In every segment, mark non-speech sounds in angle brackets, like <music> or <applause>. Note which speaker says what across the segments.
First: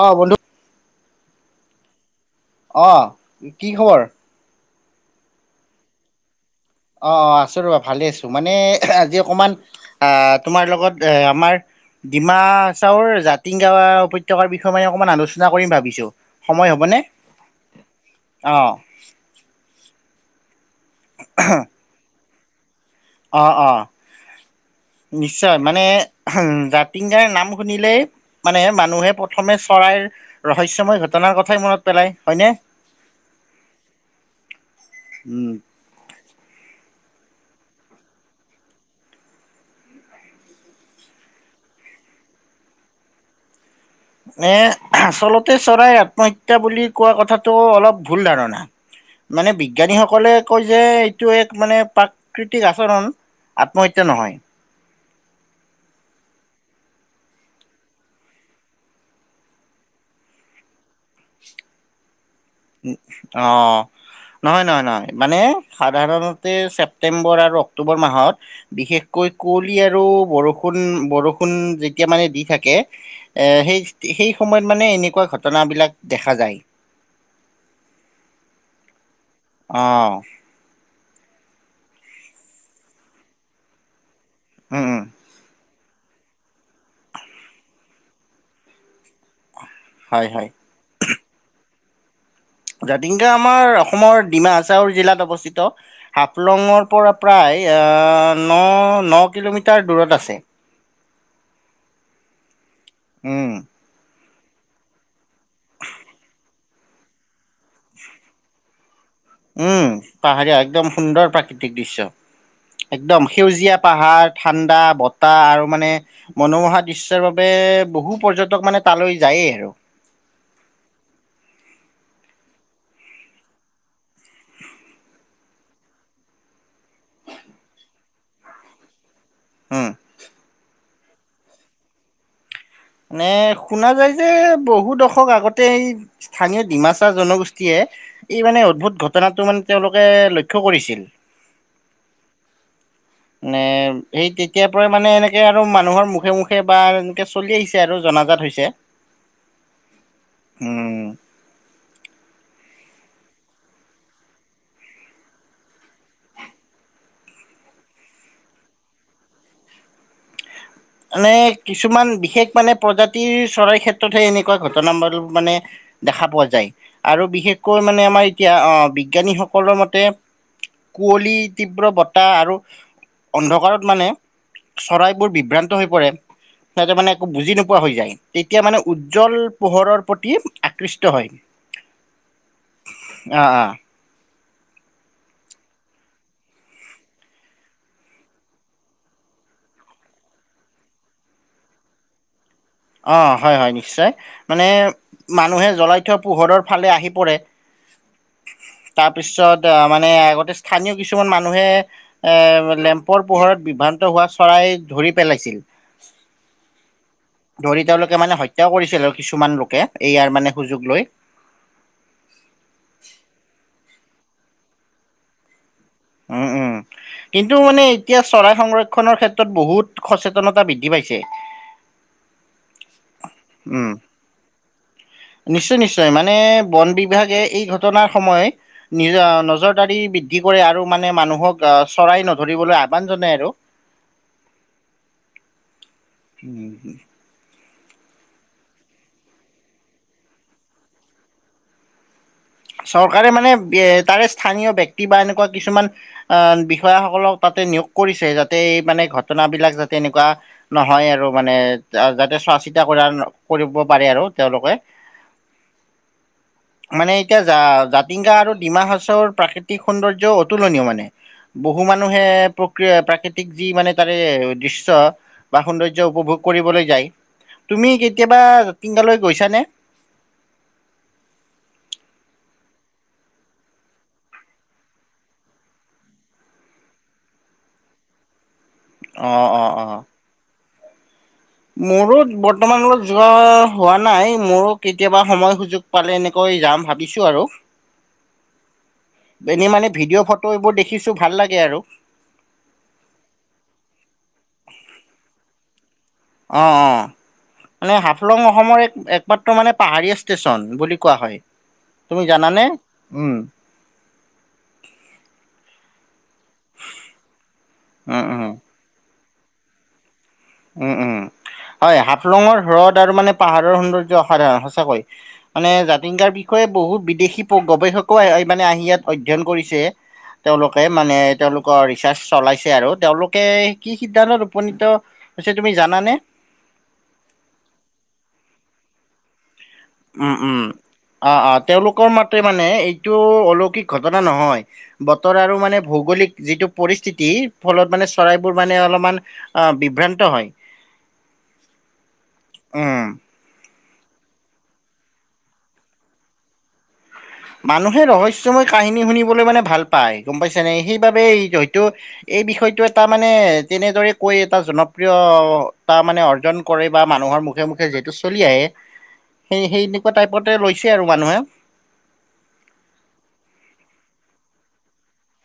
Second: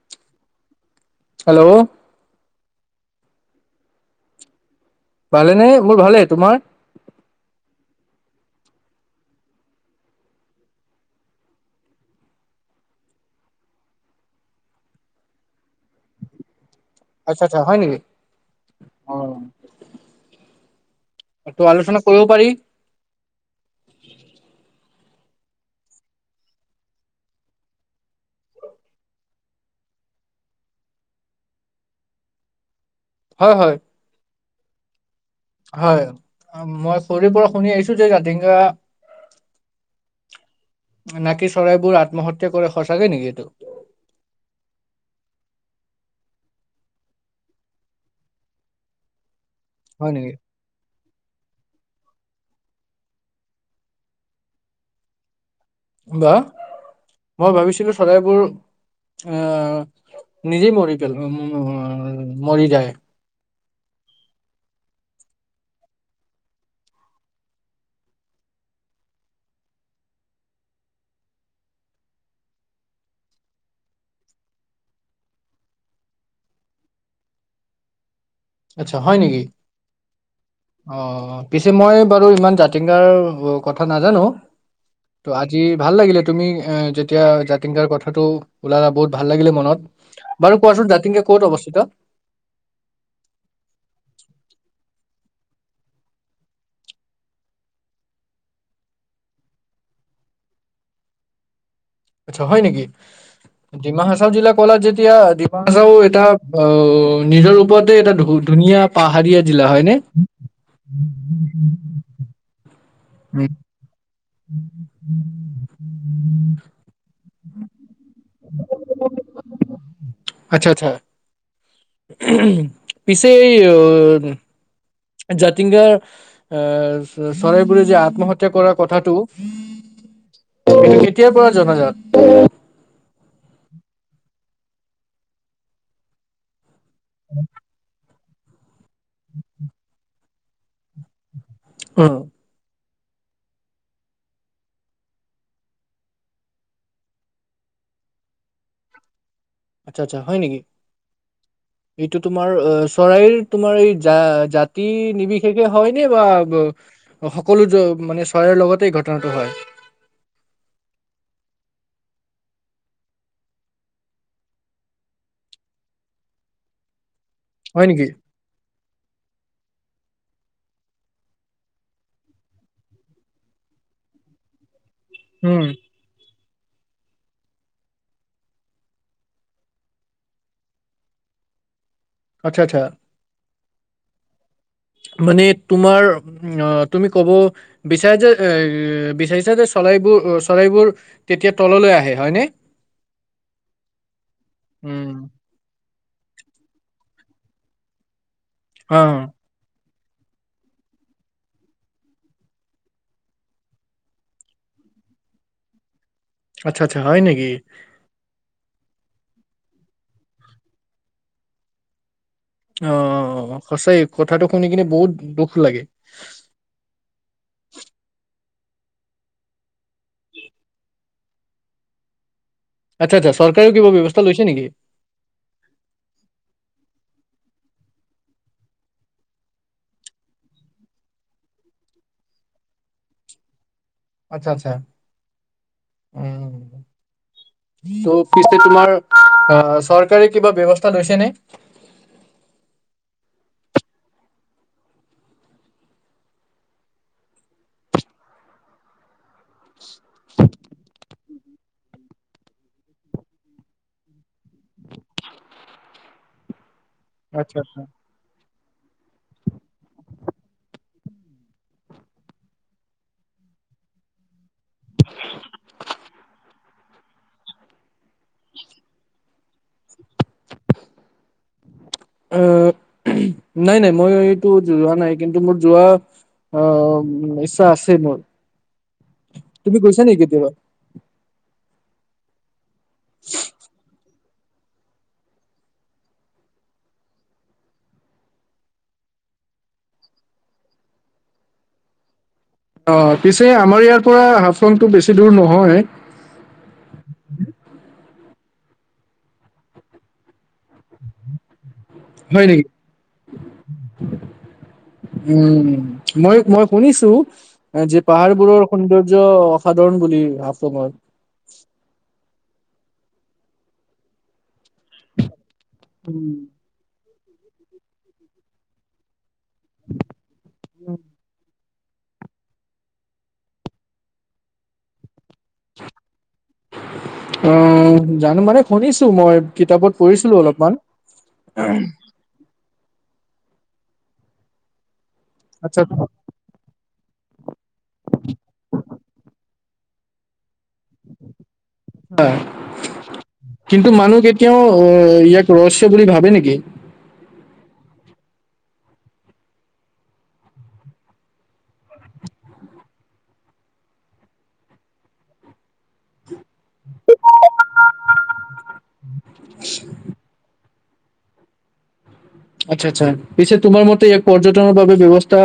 Speaker 1: অ বোলোঁ
Speaker 2: হেল্ল'
Speaker 1: অ কি খবৰ?
Speaker 2: ভালে নে মোৰ ভালে তোমাৰ?
Speaker 1: অ অ আছো ৰবা ভালে আছো মানে আজি অকমান আহ তোমাৰ লগত এ আমাৰ ডিমা চাওৰ জাতিং গা উপত্যাকাৰ বিষয়ে মানে অকমান আলোচনা কৰিম ভাবিছো সময় হ'বনে
Speaker 2: আচ্ছা আচ্ছা হয় নেকি
Speaker 1: অ
Speaker 2: অ <inaudible> সেতো আলোচনা কৰো পাৰি
Speaker 1: অঁ অঁ নিশ্চয় মানে জাতিংগাৰ নাম শুনিলেই মানে মানুহে প্ৰথমে চৰাইৰ ৰহস্যময় ঘটনাৰ কথাই মনত পেলায় হয়নে?
Speaker 2: হয় হয়
Speaker 1: উম
Speaker 2: হয় মই সৰিব শুনি আহিছো যে জাটিংগা নাকি চৰাইবোৰ আত্মহত্যা কৰে সঁচাকে নেকি এইটো?
Speaker 1: নে আচলতে চৰাই আত্মহত্যা বুলি কোৱা কথাটো অলপ ভুল ধাৰণা। মানে
Speaker 2: হয় নেকি
Speaker 1: বিজ্ঞানীসকলে কয় যে এইটো এক মানে পাক প্ৰাকৃতিক আচৰণ আত্মহত্যা নহয়।
Speaker 2: বা মই ভাবিছিলো চৰাইবোৰ আহ নিজেই মৰি পেলো আ
Speaker 1: অ নহয় নহয় নহয় মানে সাধাৰণতে ছেপ্তেম্বৰ আৰু অক্টোবৰ মাহত বিশেষকৈ কুৱলি আৰু বৰষুণ বৰষুণ যেতিয়া মানে দি থাকে এ সেই সেই সময়ত মানে এনেকুৱা ঘটনা বিলাক দেখা যায়।
Speaker 2: আচ্ছা হয় নেকি
Speaker 1: অঁ
Speaker 2: অ পিছে মই বাৰু ইমান জাতিংগাৰ কথা নাজানো।
Speaker 1: উম, উম,
Speaker 2: তো আজি ভাল লাগিলে তুমি এ যেতিয়া জাতিংকাৰা কথাটো ওলালা বহুত ভাল লাগিলে
Speaker 1: হয়,
Speaker 2: মনত।
Speaker 1: হয়।
Speaker 2: বাৰু কোৱাচোন জাতিংগা ক'ত অৱস্থিত?
Speaker 1: জাত তিংগা আমাৰ অসমৰ ডিমা হাচাউও জিলাত অৱস্থ স্থিত হাফলঙৰ পৰা প্ৰায় ন ন কিলোমিটাৰ দূৰত আছে।
Speaker 2: আচ্ছা হয় নেকি
Speaker 1: উম।
Speaker 2: ডিমা হাচা জিলা কলা যেতিয়া ডিমা হাছাও এটা নিজৰ ওপৰতে এটা ধু ধুনীয়া পাহাৰীয়া জিলা হয়নে?
Speaker 1: উম পাহাৰীয়া একদম সুন্দৰ প্ৰাকৃতিক দৃশ্য। একদম
Speaker 2: উম
Speaker 1: সেউজীয়া পাহাৰ ঠাণ্ডা বতাহ আৰু মানে মনোমোহা দৃশ্যৰ বাবে বহু পৰ্যটক মানে তালৈ যায়েই আৰু।
Speaker 2: আচ্ছা আচ্ছা পিছে এই জাতিংগাৰ আহ চৰাইবোৰে যে আত্মহত্যা কৰাৰ কথাটো
Speaker 1: হুম
Speaker 2: এইটো কেতিয়াৰ পৰা জনাজাত?
Speaker 1: নে শুনা যায় যে বহু দশক আগতে এই স্থানীয় ডিমাছ এটা জনগোষ্ঠীয়ে এই মানে অদ্ভুত ঘটনাটো মানে তেওঁলোকে লক্ষ্য কৰিছিল
Speaker 2: অ
Speaker 1: নে সেই তেতিয়াৰ পৰাই মানে এনেকৈ আৰু মানুহৰ মুখে মুখে বা এনেকে চলি আহিছে আৰু জনাজাত হৈছে।
Speaker 2: আচ্ছা আচ্ছা হয় নেকি
Speaker 1: উম।
Speaker 2: এইটো তোমাৰ চৰাইৰ তোমাৰ এই জা জাতি নিৰ্বিশেষে হয় নে বা সকলো মানে চৰাইৰ লগতে ঘটনাটো হয়
Speaker 1: মানে কিছুমান বিশেষ মানে প্ৰজাতিৰ চৰাইৰ ক্ষেত্ৰতহে এনেকুৱা ঘটনাবোৰ মানে দেখা পোৱা যায়। আৰু বিশেষকৈ
Speaker 2: হয়
Speaker 1: মানে
Speaker 2: নেকি?
Speaker 1: আমাৰ এতিয়া অঁ বিজ্ঞানীসকলৰ মতে কুঁৱলী তীব্ৰ বতাহ আৰু অন্ধকাৰত মানে চৰাইবোৰ
Speaker 2: উম
Speaker 1: বিভ্ৰান্ত তাতে মানে একো বুজি নোপোৱা হৈ যায় তেতিয়া মানে উজ্জ্বল পোহৰৰ প্ৰতি আকৃষ্ট হয়।
Speaker 2: আচ্ছা আচ্ছা
Speaker 1: অ অ
Speaker 2: মানে তোমাৰ তুমি ক'ব বিচৰা যে চৰাইবোৰ চৰাইবোৰ তেতিয়া তললৈ আহে হয়নে।
Speaker 1: অ হয় হয় নিশ্চয় মানে
Speaker 2: উম,
Speaker 1: মানুহে জ্বলাই থোৱা পোহৰৰ ফালে আহি। পৰে
Speaker 2: অ'
Speaker 1: তাৰপিছত, আমা মানে আগতে স্থানীয় কিছুমান মানুহে, এ লেম্পৰ পোহৰত বিভ্ৰান্ত হোৱা চৰাই ধৰি পেলাইছিল।
Speaker 2: আচ্চা আচ্চা হয় নেকি?।
Speaker 1: ত্য কৰিছিল আৰু কিছুমান লোকে, এইয়াৰ মানে সুযোগ লৈ।
Speaker 2: অ' সঁচাই কথাটো শুনি কিনে বহুত দুখ লাগে।
Speaker 1: উম, উম, কিন্তু মানে এতিয়া চৰাই সংৰক্ষনৰৰ ক্ষেত্ৰত বহুত সচেতনতা বৃদ্ধি পাইছে।
Speaker 2: আচ্ছা-আচ্ছা চৰকাৰেও কিবা ব্যৱস্থা লৈছে নেকি?।
Speaker 1: নিশ্চয়-নিশ্চয় মানে বন বিভাগে এই ঘটনা, সময় অ, নজৰদাৰি বৃদ্ধি কৰে আৰু মানে মানুহক চৰাই নধৰিবলৈ আহ্বান জনায় আৰু।
Speaker 2: আচ্ছা-আচ্ছা, উম। <unintelligible> তোমাৰ, আ', চৰকাৰে কিবা ব্যৱস্থা লৈছেনে?।
Speaker 1: চৰকাৰে মানে বিয়ে-তাৰে স্থানীয় ব্যক্তি বা এনেকুৱা কিছুমান আ', বিষয়াসকলক তাতে নিয়োগ কৰিছে, যাতে এই মানে ঘটনাবলাক যাতে এনেকুৱা নহয় আৰু মানে, যাতে চোৱা চিতা কৰে আৰু কৰিব পাৰে আৰু তেওঁলোকে <unintelligible> এতিয়া
Speaker 2: আচ্ছা আচ্ছা।
Speaker 1: জা-জাতিংগা আৰু ডিমাহাছাওৰ প্ৰাকৃতিক সৌন্দৰ্য্য অতুলনীয় মানে, বহু মানুহে প্ৰক-প্ৰাকৃতিক যি মানে তাৰে দৃশ্য, বা সৌন্দৰ্য উপভোগ কৰিবলৈ যায়, তুমি কেতিয়াবা জাতিংগালৈ গৈছা নে?
Speaker 2: অ, নাই-নাই মই এইটো যোৱা নাই, কিন্তু মোৰ যোৱাৰ আ, ইচ্ছা আছে মোৰ।
Speaker 1: অ অ
Speaker 2: তুমি
Speaker 1: অ
Speaker 2: গৈছা নি কেতিয়াবা?।
Speaker 1: মোৰো বৰ্ত বৰ্তমান অলত যোৱা হোৱা নাই মোৰ কেতিয়াবা সময় সুযোগ পালে এনেকৈ যাম ভাবিছোঁ আৰু। এনেই মানে ভিডিঅ' ফটো এইবোৰ দেখিছোঁ ভাল লাগে আৰু।
Speaker 2: অ', পিছে আমাৰ ইয়াৰ পৰা হাফলংটো বেছি দূৰ নহয়।
Speaker 1: অ', অ', মানে হাফলং অসমৰ এক-একমাত্ৰ মানে পাহাৰীয়া ষ্টেচন, বুলি কোৱা হয়। তুমি
Speaker 2: হয়
Speaker 1: জানানে
Speaker 2: নেকি?
Speaker 1: উম
Speaker 2: উম, মই-মই শুনিছো যে
Speaker 1: উম উম
Speaker 2: পাহাৰবোৰৰ সৌন্দৰ ৰ্য অসাধাৰণ বুলি। হাফলঙৰ।
Speaker 1: উম, উম। হয় হাফ ফ্লঙৰ হ্ৰদ আৰু মানে পাহাৰৰ সৌন্দৰ্য অসাধাৰণ, সঁচ কৈ, মানে জাতিংগাৰ বিষয়ে বহু বি দেশী ব-গৱেষকও মানে আহি ইয়াত অধ্যয়ন কৰিছে, তেওঁলোকে মানে তেওঁলোক কৰ ৰিচাৰ্চ চলাইছে আৰু, তেওঁলোকে কি সিদ্ধান্তত উপনীত হৈছে তুমি জানানে?
Speaker 2: অ', জানো মানে শুনিছো মই কিতাপত
Speaker 1: উম,
Speaker 2: পঢ়িছিলো
Speaker 1: উম,
Speaker 2: অলপমান।
Speaker 1: অ', অ। তেওঁলোকৰ মাতে মানে এইটো অলৌকিক ঘটনা নহয়। বতৰ আৰু মানে
Speaker 2: আচ্ছা।
Speaker 1: ভৌগোলিক যিটো পৰিস্থিতি, ফলত মানে চৰাইবোৰ মানে অলপমান বিভ্ৰান্ত হয় আহ
Speaker 2: কিন্তু মানুহ কেতিয়াও আহ ইয়াক ৰহস্য বুলি ভাবে নেকি?
Speaker 1: মানুহে ৰহস্যময় কাহিনী শুনিবলৈ মানে ভাল পায়। গম পাইছেনে, সেইবাবেেই হয়ো এই বিষয়টো তাৰমানে তেনেদৰে কৈ এটা জনপ্ৰিয়তা মানে অৰ্জন কৰে বা মানুহৰ মুখে মুখে যিহেতু চলি আহে, সেই সেই এনেকুৱা টাইপতে লৈছেই আৰু মানুহে
Speaker 2: আচ্ছা আচ্ছা পিছে তোমাৰ মতে এক পৰ্যটনৰ বাবে ব্যৱস্থা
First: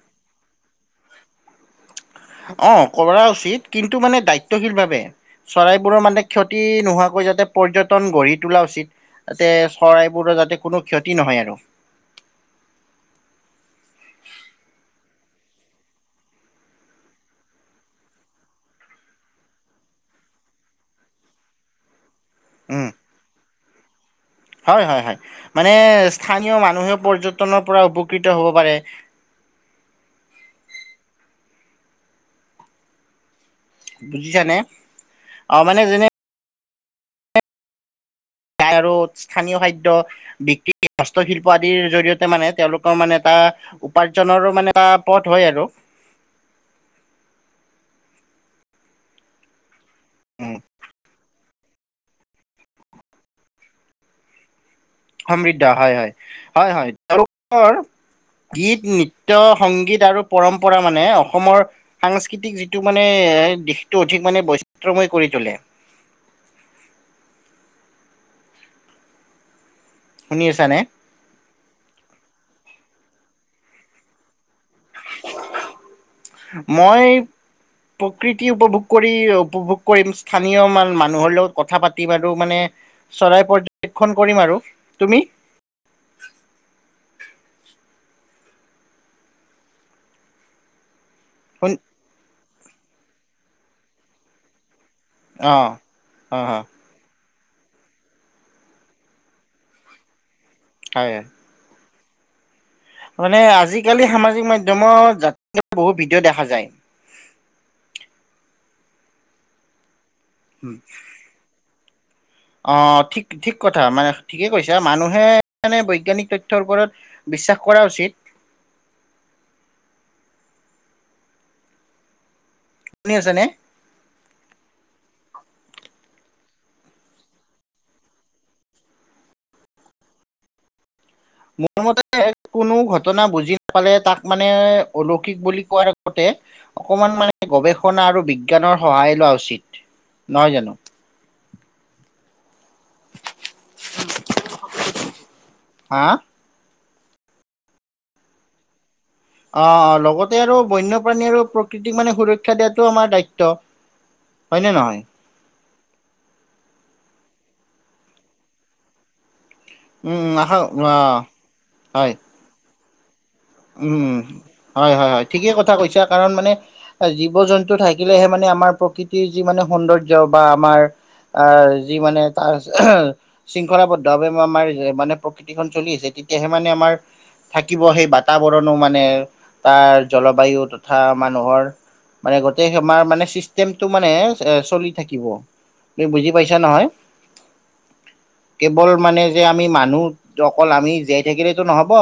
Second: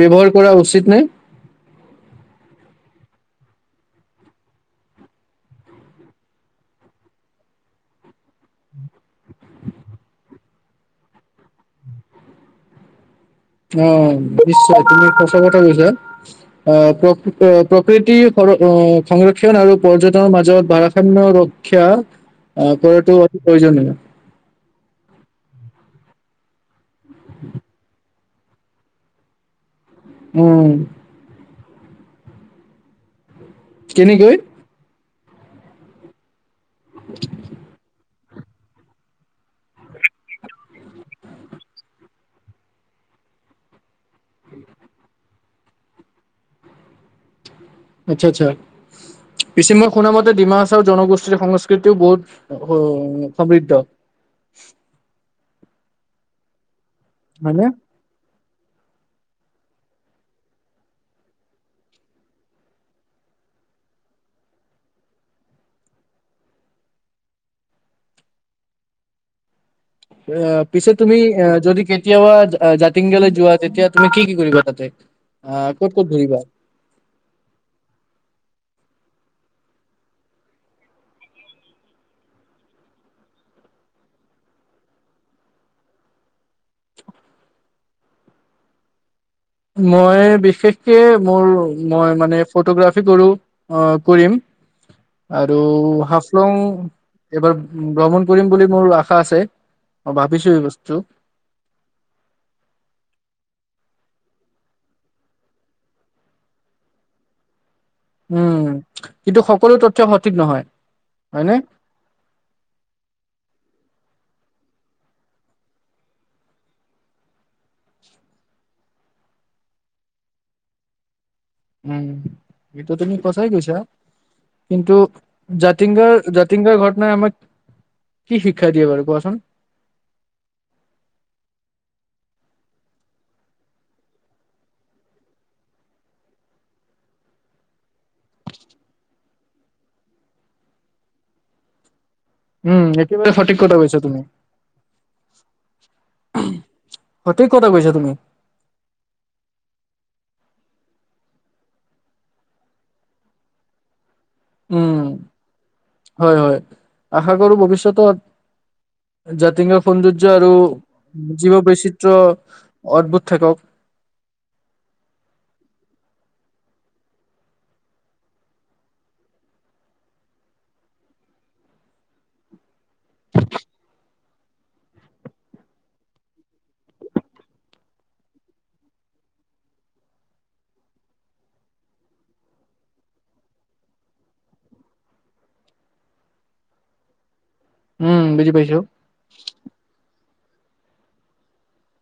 Speaker 2: ব্যৱহাৰ কৰা উচিত নে?
Speaker 1: অ কৰা উচিত। কিন্তু মানে দায়িত্বশীল ভাৱে, চৰাইবোৰৰ মানে ক্ষতি নোহোৱাকৈ যাতে পৰ্যটন গঢ়ি তোলা উচিত। তাতে চৰাইবোৰৰ যাতে কোনো ক্ষতি নহয় আৰু।
Speaker 2: অ নিশ্চয় তুমি কথা সঁচা কৈছা। আহ প্ৰ প্ৰকৃতিৰ সংৰক্ষণ আৰু পৰ্যটনৰ মাজত ভাৰাসাম্য ৰক্ষা অ
Speaker 1: উম
Speaker 2: কৰটো প্ৰয়োজন।
Speaker 1: হয় হয় হয় মানে স্থানীয় মানুহে পৰ্যটনৰ পৰা উপভোগ উপকৃত হ'ব পাৰে।
Speaker 2: উম কেনেকৈ
Speaker 1: বুজিছানে? অ মানে যেনে,
Speaker 2: <inaudible>
Speaker 1: তাই আৰু স্থানীয় খাদ্য বিক্ৰী, হস্তশিল্প আদিৰ জৰিয়তে মানে তেওঁলোকৰ মানে এটা উপাৰ্জনৰো মানে এটা পথ হয় আৰু।
Speaker 2: আচ্ছা আচ্ছা, পিছে মোক শুনা মতে
Speaker 1: উম
Speaker 2: ডিমাহাছাও জনগোষ্ঠীৰ সংস্কৃতি কৃতিও বহুত সমৃদ্ধ।
Speaker 1: সমৃদ্ধ হয় হয়, হয় হয়। <unintelligible>
Speaker 2: হয়নে
Speaker 1: গীত-নৃত্য-সংগীত আৰু পৰম্পৰা মানে অসমৰ সাংস্কৃতিক যিটো মানে, দিশটো অধিক মানে বৈচিত্ৰ্যময় কৰি তোলে।
Speaker 2: অ
Speaker 1: শুনি আছানে
Speaker 2: পিছে তুমি যদি কেতিয়াবা যাত টিংগৈ যোৱা তেতিয়া তুমি কি কি কৰিবা? তাতে আহ ক'ত ক'ত ঘূৰিবা
Speaker 1: মই প্ৰকৃতি উপভোগ কৰিৰ উপভোগ কৰিম স্থানীয় মানুহৰ লগত কথা পাতিম আৰু মানে চৰাই পৰ্যবেক্ষণ কৰিম আৰু। তুমি?
Speaker 2: মই বিশেষকে মোৰ
Speaker 1: শুন
Speaker 2: মই মানে ফটোগ্ৰাফী কৰোঁ, অঁ কৰিম।
Speaker 1: অ
Speaker 2: আৰু
Speaker 1: অ
Speaker 2: হাফলং
Speaker 1: হয়
Speaker 2: এইবাৰ ভ্ৰমণ কৰিম বুলি মোৰ আশা আছে, মই ভাব বিষয়বস্তু
Speaker 1: হয় মানে আজিকালি সামাজিক মাধ্যমত যাত্রা বহুত ভিডিঅ' দেখা যায়।
Speaker 2: উম, কিন্তু সকলো তত
Speaker 1: <inaudible> অঁ ঠিক ঠিক কথা মানে ঠিকে কৈছা মানুহে এনে বৈজ্ঞানিক তথ্যৰ ওপৰত বিশ্বাস কৰা উচিত।
Speaker 2: উম এইটো
Speaker 1: শুনি
Speaker 2: তুমি
Speaker 1: আছানে?
Speaker 2: সঁচাই কৈছা কিন্তু জাতিংগাৰ জাতিংগাৰ ঘটনাই, আমাক কি শিক্ষা দিয়ে বাৰু কোৱাচোন?
Speaker 1: মোৰ মতে, কোনো ঘটনা বুজি নাপালে তাক মানে, অলৌকিক বুলি কোৱাৰ আগতে অকমান মানে গৱেষ শনা আৰু বিজ্ঞানৰ সহায় লোৱা উচিত। <inaudible> নয় জানো?
Speaker 2: উম, সেইটো বাৰু সঠিক কথা কৈছ তুমি।
Speaker 1: হা
Speaker 2: সঠিক কথা কৈছা তুমি।
Speaker 1: অঁ অঁ লগতে আৰু বন্যপ্ৰাণী আৰু প্ৰকৃতিক মানে সুৰক্ষা দিয়টো আমাৰ দায়িত্ব। হয়নে
Speaker 2: উম,
Speaker 1: নহয়?
Speaker 2: হয় হয় আশা কৰো ভৱিষ্যতত, যাতে <unintelligible> সৌন্দৰ্য
Speaker 1: উম
Speaker 2: আৰু
Speaker 1: আশা অ'
Speaker 2: জীৱ বৈচিত্ৰ
Speaker 1: হয়।
Speaker 2: অদ্ভুত থাকক
Speaker 1: উম হয় হয় হয় ঠিকে কথা কৈছাক কাৰণ মানে জীৱ -জন্তু থাকিলেহে মানে আমাৰ প্ৰকৃতিৰ যি মানে সৌন্দৰ্য্য বা আমাৰ আঁহ যি মানে তাৰ শৃংখলাবদ্ধভাৱে আমাৰ মানে প্ৰকৃতিখন চলি আছে, তেতিয়াহে মানে আমাৰ থাকিব সেই বাট বাৰ্তাবৰণো মানে তাৰ জলবায়ু তথা মানুহৰ মানে গোটেই আমাৰ মানে চিষ্টেমটো মানে চলি থাকিব তুমি বুজি পাইছা নহয়।
Speaker 2: উম বুজি পাইছো
Speaker 1: কেৱল মানে যে আমি মানুহ অকল আমি জীয়াই থাকিলেতো নহব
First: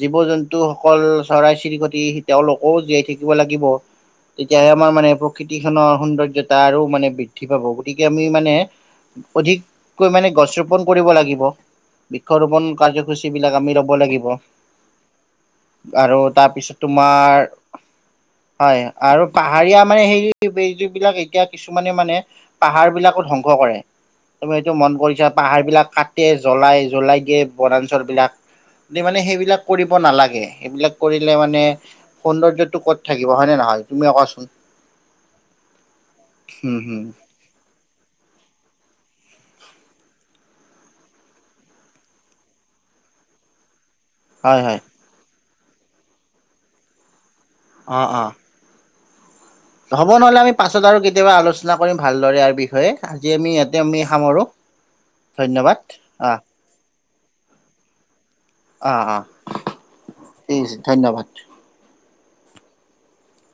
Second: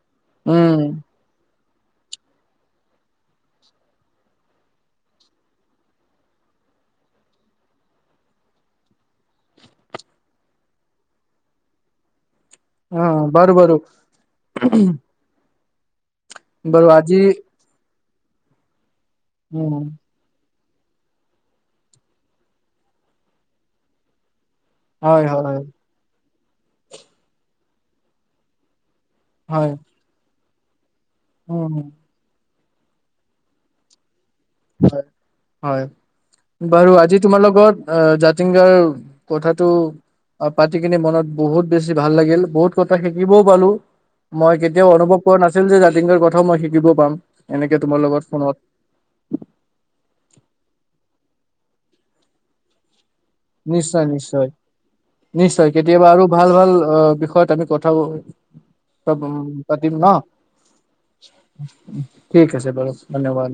Speaker 1: যিবোৰ টো
Speaker 2: উম
Speaker 1: সকল চৰাই কতি তেওঁলোকেও জীয়াই থাকিব লাগিব। তেতিয়াহে আমাৰ মানে প্ৰকৃতিখনৰ সৌন্দৰ্যতা আৰু মানে বৃদ্ধি পাব গতিকে আমি মানে, অধিককৈ মানে গছ ৰোপন কৰিব লাগিব। ৰুপন
Speaker 2: অ
Speaker 1: কাৰ্যসূচী
Speaker 2: বাৰু
Speaker 1: বিলাক আমি
Speaker 2: বাৰু
Speaker 1: ৰব লাগিব আৰু তাৰপিছত
Speaker 2: বাৰু আজি
Speaker 1: তোমাৰ হয় আৰু
Speaker 2: উম,
Speaker 1: পাহাৰীয়া মানে হেৰি এই বেইজুবিলাক এতিয়া কিছুমানে মানে পাহাৰবিলাকো ধ্বংস কৰে তুমি এইেইটো মন
Speaker 2: হয়,
Speaker 1: কৰিছা
Speaker 2: হয়,
Speaker 1: পাহাৰ বিলাক কাট জ্বলাই জ্বলাই দিয়ে বনাঞ্চল বিলাক মানে সেইবিলাক
Speaker 2: হয়,
Speaker 1: নালাগে সেইবিলাক কৰিলে মানে
Speaker 2: উম,
Speaker 1: সৌন্দৰ্য্য ক'ত থাকিব হয় নহয়, তুমি য়ে কোৱা চোন
Speaker 2: হয় হয়
Speaker 1: হুম
Speaker 2: বাৰু
Speaker 1: হুম
Speaker 2: আজি তোমাৰ লগত জাতিং গাৰ। কথাটো পাতি কিনে মনত বহুত বেছি ভাল লাগিল। বহুত কথা শিকিবও পালো। মই
Speaker 1: হয় হয়
Speaker 2: কেতিয়াও অনুভৱ কোৱা নাছিল যে, জাতিংগাৰ কথাও মই শিকিব পাম। এনেকে
Speaker 1: অ
Speaker 2: তোমাৰ
Speaker 1: অ
Speaker 2: লগত ফোনত।
Speaker 1: হ'ব নহ'লে। আমি পাছত আৰু কেতিয়াবা আলোচনা কৰিম ভালদৰে ইয়াৰ বিষয়ে। আজি আমি ইয়াতে আমি
Speaker 2: নিশ্চয়,
Speaker 1: সামৰো
Speaker 2: নিশ্চয়। নিশ্চয়,
Speaker 1: ধন্যবাদ
Speaker 2: কেতিয়াবা আৰু
Speaker 1: অ
Speaker 2: ভাল, ভাল অঁ'। বিষয়ত আমি কথাও।
Speaker 1: অ
Speaker 2: ত,
Speaker 1: অ
Speaker 2: উ পাতিম ন?
Speaker 1: ঠিক আছে ধন্যবাদ
Speaker 2: <unintelligible> ঠিক আছে বাৰু ধন্যবাদ।